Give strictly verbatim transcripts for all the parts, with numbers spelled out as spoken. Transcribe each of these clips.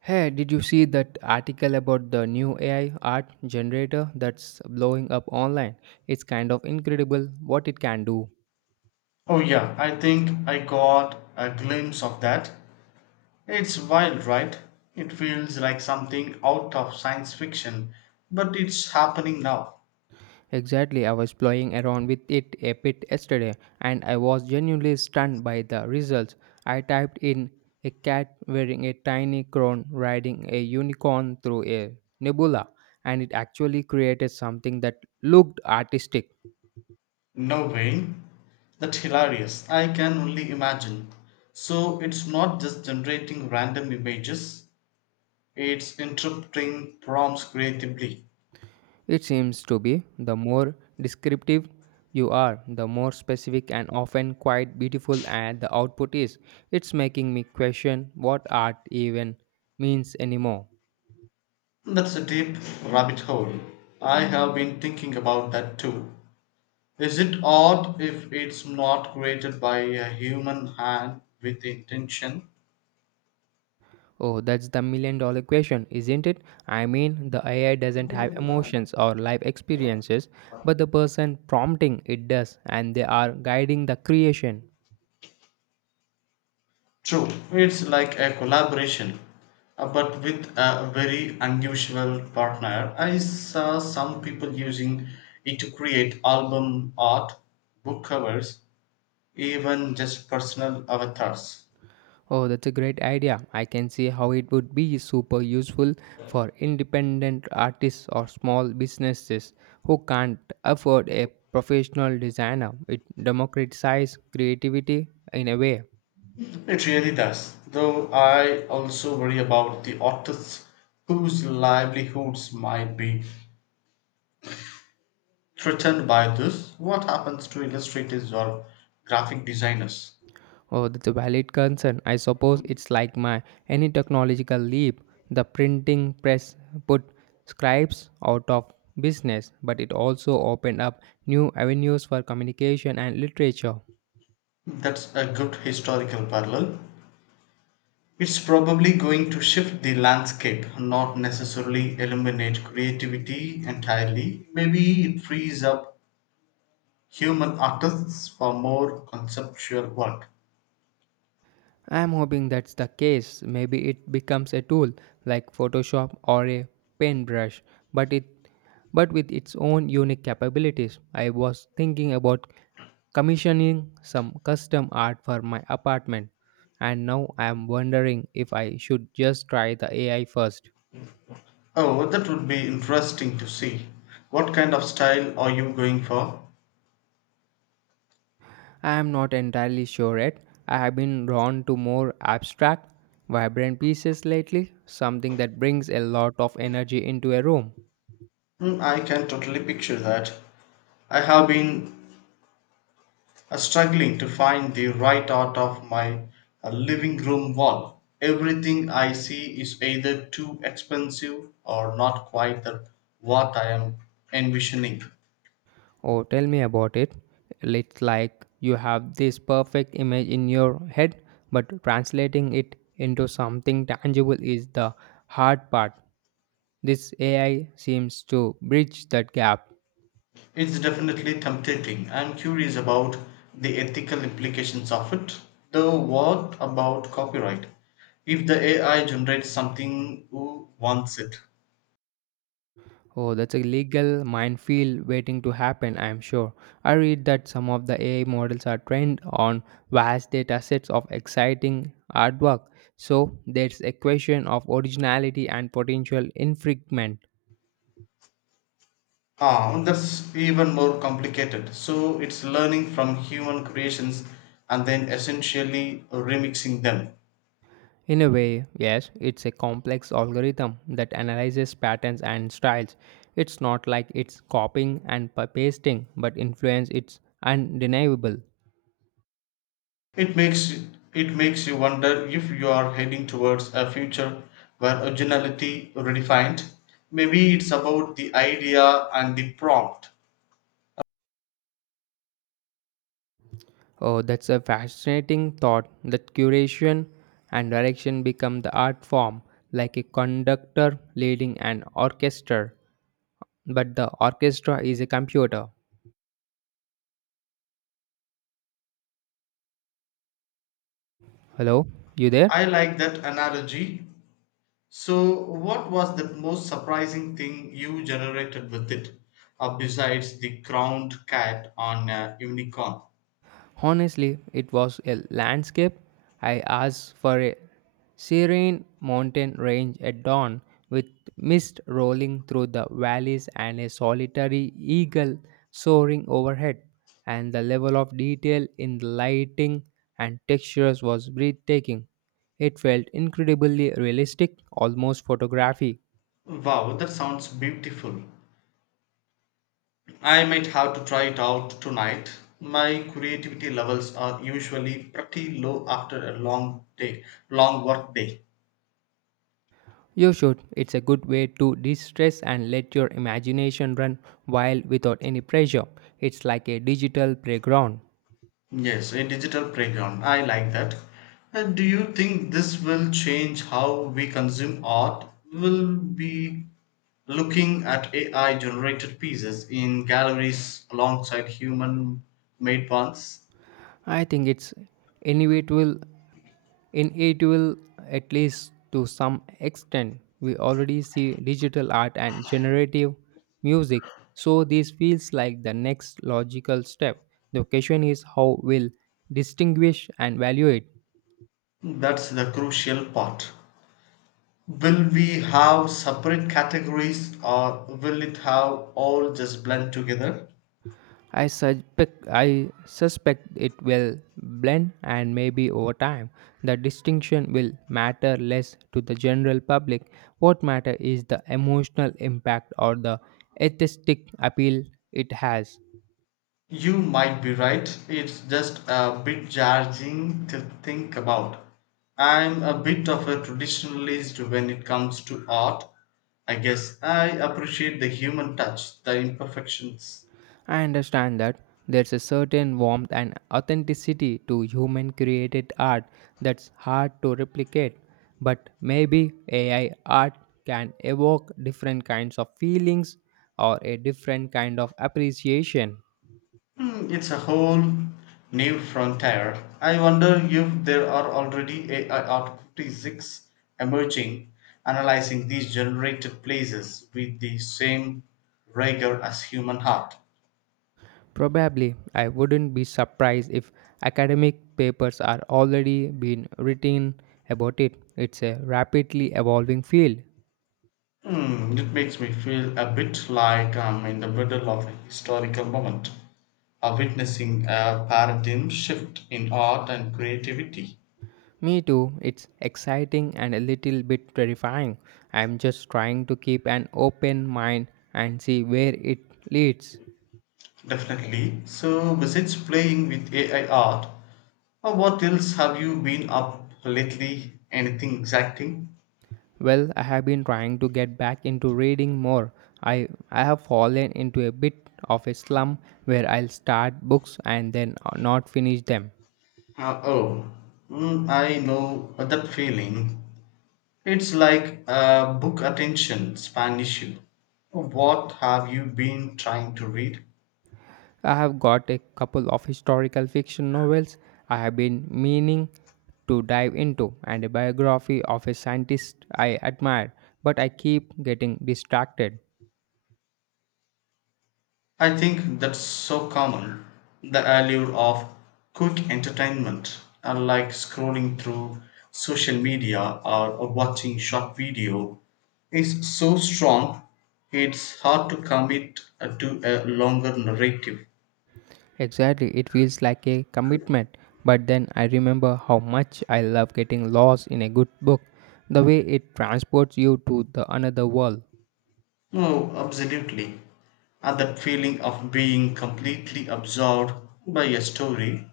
Hey, did you see that article about the new A I art generator that's blowing up online? It's kind of incredible what it can do. Oh, yeah, I think I got a glimpse of that. It's wild, right? It feels like something out of science fiction, but it's happening now. Exactly, I was playing around with it a bit yesterday and I was genuinely stunned by the results. I typed in a cat wearing a tiny crown riding a unicorn through a nebula, and it actually created something that looked artistic. No way. That's hilarious. I can only imagine. So it's not just generating random images, it's interpreting prompts creatively. It seems to be the more descriptive you are, the more specific and often quite beautiful and the output is. It's making me question what art even means anymore. That's a deep rabbit hole. I have been thinking about that too. Is it odd if it's not created by a human hand with intention? Oh, that's the million dollar question, isn't it? I mean, the A I doesn't have emotions or life experiences, but the person prompting it does, and they are guiding the creation. True. It's like a collaboration, uh, but with a very unusual partner. I saw some people using it to create album art, book covers, even just personal avatars. Oh, that's a great idea. I can see how it would be super useful for independent artists or small businesses who can't afford a professional designer. It democratizes creativity in a way. It really does, though I also worry about the artists whose livelihoods might be threatened by this. What happens to illustrators or graphic designers? Oh, that's a valid concern. I suppose it's like my any technological leap. The printing press put scribes out of business, but it also opened up new avenues for communication and literature. That's a good historical parallel. It's probably going to shift the landscape, not necessarily eliminate creativity entirely. Maybe it frees up human artists for more conceptual work. I'm hoping that's the case. Maybe it becomes a tool like Photoshop or a paintbrush, but it but with its own unique capabilities. I was thinking about commissioning some custom art for my apartment, and now I am wondering if I should just try the A I first. Oh, that would be interesting to see. What kind of style are you going for? I am not entirely sure yet. I have been drawn to more abstract, vibrant pieces lately, something that brings a lot of energy into a room. Hmm, I can totally picture that. I have been uh, struggling to find the right out of my uh, living room wall. Everything I see is either too expensive or not quite the, what I am envisioning. Oh, tell me about it. It's like you have this perfect image in your head, but translating it into something tangible is the hard part. This A I seems to bridge that gap. It's definitely tempting. I'm curious about the ethical implications of it. Though, what about copyright? If the A I generates something, who wants it? Oh, that's a legal minefield waiting to happen, I'm sure. I read that some of the A I models are trained on vast data sets of exciting artwork, so there's a question of originality and potential infringement. Ah, that's even more complicated. So it's learning from human creations and then essentially remixing them. In a way, yes, it's a complex algorithm that analyzes patterns and styles. It's not like it's copying and pa- pasting, but influence it's undeniable. It makes it makes you wonder if you are heading towards a future where originality redefined. Maybe it's about the idea and the prompt. Oh, that's a fascinating thought that curation and direction become the art form, like a conductor leading an orchestra, but the orchestra is a computer. Hello, you there? I like that analogy. So, what was the most surprising thing you generated with it, uh, besides the crowned cat on a unicorn? Honestly, it was a landscape. I asked for a serene mountain range at dawn with mist rolling through the valleys and a solitary eagle soaring overhead. And the level of detail in the lighting and textures was breathtaking. It felt incredibly realistic, almost photography. Wow, that sounds beautiful. I might have to try it out tonight. My creativity levels are usually pretty low after a long day, long work day. You should. It's a good way to de stress and let your imagination run wild without any pressure. It's like a digital playground. Yes, a digital playground. I like that. And do you think this will change how we consume art? Will be looking at A I generated pieces in galleries alongside human made ones? I think it's inevitable, inevitable at least to some extent. We already see digital art and generative music, so this feels like the next logical step. The question is how we'll distinguish and value it. That's the crucial part. Will we have separate categories or will it have all just blend together? I suspect I suspect it will blend, and maybe over time the distinction will matter less to the general public. What matter is the emotional impact or the aesthetic appeal it has. You might be right. It's just a bit jarring to think about. I'm a bit of a traditionalist when it comes to art. I guess I appreciate the human touch, the imperfections. I understand that there's a certain warmth and authenticity to human created art that's hard to replicate, but maybe A I art can evoke different kinds of feelings or a different kind of appreciation. Hmm, it's a whole new frontier. I wonder if there are already A I artists emerging, analyzing these generated places with the same rigor as human heart. Probably, I wouldn't be surprised if academic papers are already being written about it. It's a rapidly evolving field. Hmm, it makes me feel a bit like I'm in the middle of a historical moment, or witnessing a paradigm shift in art and creativity. Me too. It's exciting and a little bit terrifying. I'm just trying to keep an open mind and see where it leads. Definitely. So, besides playing with A I art, Uh, what else have you been up lately? Anything exciting? Well, I have been trying to get back into reading more. I I have fallen into a bit of a slump where I'll start books and then not finish them. Uh, oh, mm, I know that feeling. It's like a book attention span issue. What have you been trying to read? I have got a couple of historical fiction novels I have been meaning to dive into and a biography of a scientist I admire, but I keep getting distracted. I think that's so common. The allure of quick entertainment, unlike scrolling through social media or, or watching short video, is so strong it's hard to commit uh, to a longer narrative. Exactly, it feels like a commitment. But then I remember how much I love getting lost in a good book, the way it transports you to the another world. No, absolutely. And that feeling of being completely absorbed by a story,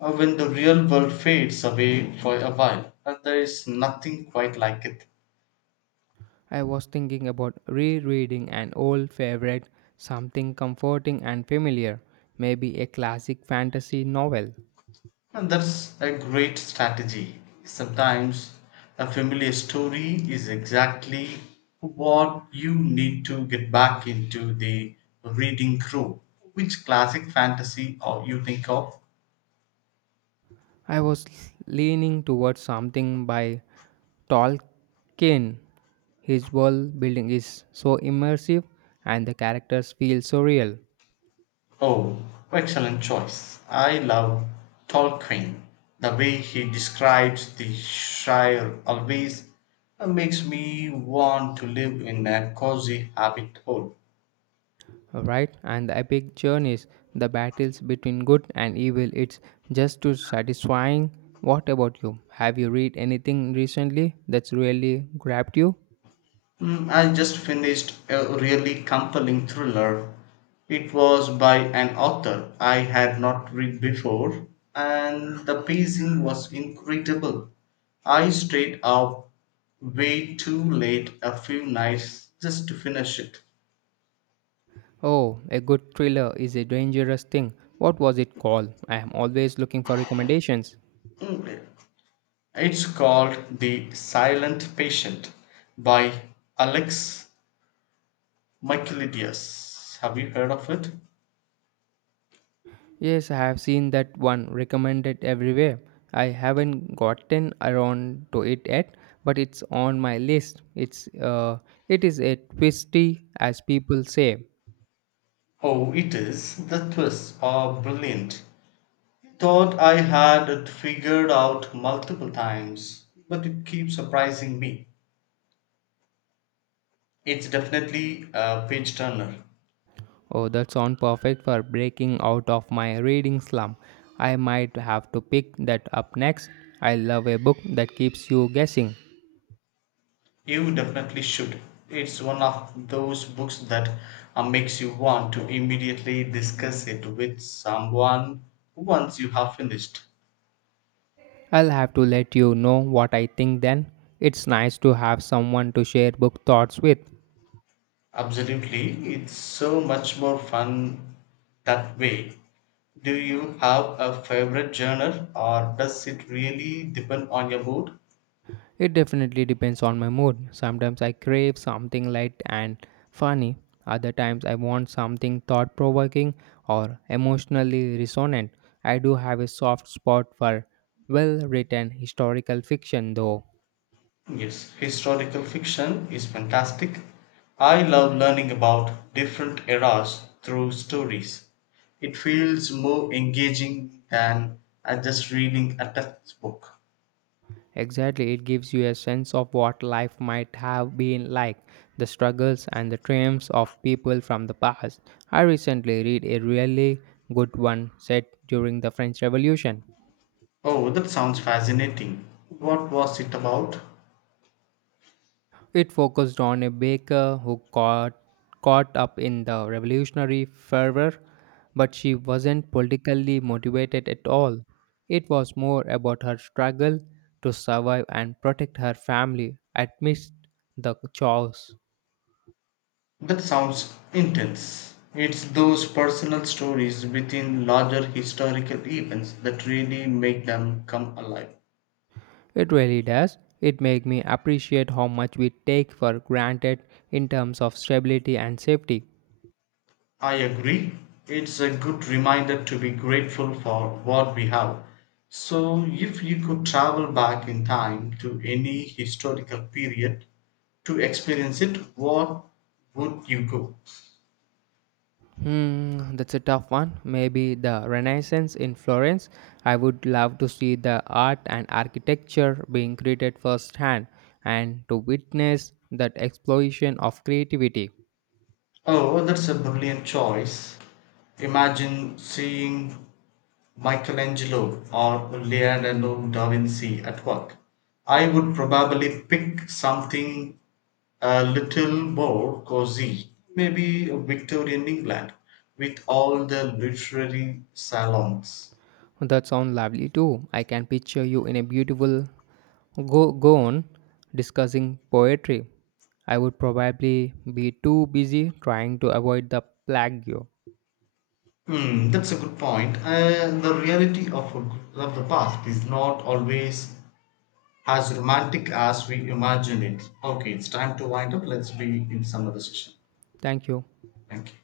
uh, when the real world fades away for a while, and there is nothing quite like it. I was thinking about rereading an old favorite, something comforting and familiar, maybe a classic fantasy novel. And that's a great strategy. Sometimes a familiar story is exactly what you need to get back into the reading crew. Which classic fantasy or you think of? I was leaning towards something by Tolkien. His world building is so immersive and the characters feel so real. Oh, excellent choice. I love Tolkien. The way he describes the Shire always uh, makes me want to live in a cozy habit hole. Right? And the epic journeys, the battles between good and evil, it's just too satisfying. What about you? Have you read anything recently that's really grabbed you? Mm, I just finished a really compelling thriller. It was by an author I had not read before, and the pacing was incredible. I stayed up way too late a few nights just to finish it. Oh, a good thriller is a dangerous thing. What was it called? I am always looking for recommendations. Mm, it's called The Silent Patient by Alex Michaelides. Have you heard of it? Yes, I have seen that one recommended everywhere. I haven't gotten around to it yet, but it's on my list. It's uh, it is a twisty, as people say. Oh, it is. The twists are brilliant. Thought I had it figured out multiple times, but it keeps surprising me. It's definitely a page turner. Oh, that sounds perfect for breaking out of my reading slump. I might have to pick that up next. I love a book that keeps you guessing. You definitely should. It's one of those books that uh, makes you want to immediately discuss it with someone once you have finished. I'll have to let you know what I think then. It's nice to have someone to share book thoughts with. Absolutely, it's so much more fun that way. Do you have a favorite genre or does it really depend on your mood? It definitely depends on my mood. Sometimes I crave something light and funny. Other times I want something thought provoking or emotionally resonant. I do have a soft spot for well written historical fiction though. Yes, historical fiction is fantastic. I love learning about different eras through stories. It feels more engaging than uh, just reading a textbook. Exactly, it gives you a sense of what life might have been like, the struggles and the triumphs of people from the past. I recently read a really good one set during the French Revolution. Oh, that sounds fascinating. What was it about? It focused on a baker who got caught up in the revolutionary fervor, but she wasn't politically motivated at all. It was more about her struggle to survive and protect her family amidst the chaos. That sounds intense. It's those personal stories within larger historical events that really make them come alive. It really does. It makes me appreciate how much we take for granted in terms of stability and safety. I agree. It's a good reminder to be grateful for what we have. So, if you could travel back in time to any historical period to experience it, what would you go? Hmm, that's a tough one. Maybe the Renaissance in Florence. I would love to see the art and architecture being created firsthand and to witness that explosion of creativity. Oh, that's a brilliant choice. Imagine seeing Michelangelo or Leonardo da Vinci at work. I would probably pick something a little more cozy, maybe Victorian England, with all the literary salons. That sounds lovely too. I can picture you in a beautiful go go on discussing poetry. I would probably be too busy trying to avoid the plague. Hmm, that's a good point. Uh, the reality of, a, of the past is not always as romantic as we imagine it. Okay, it's time to wind up. Let's be in some other session. Thank you. Thank you.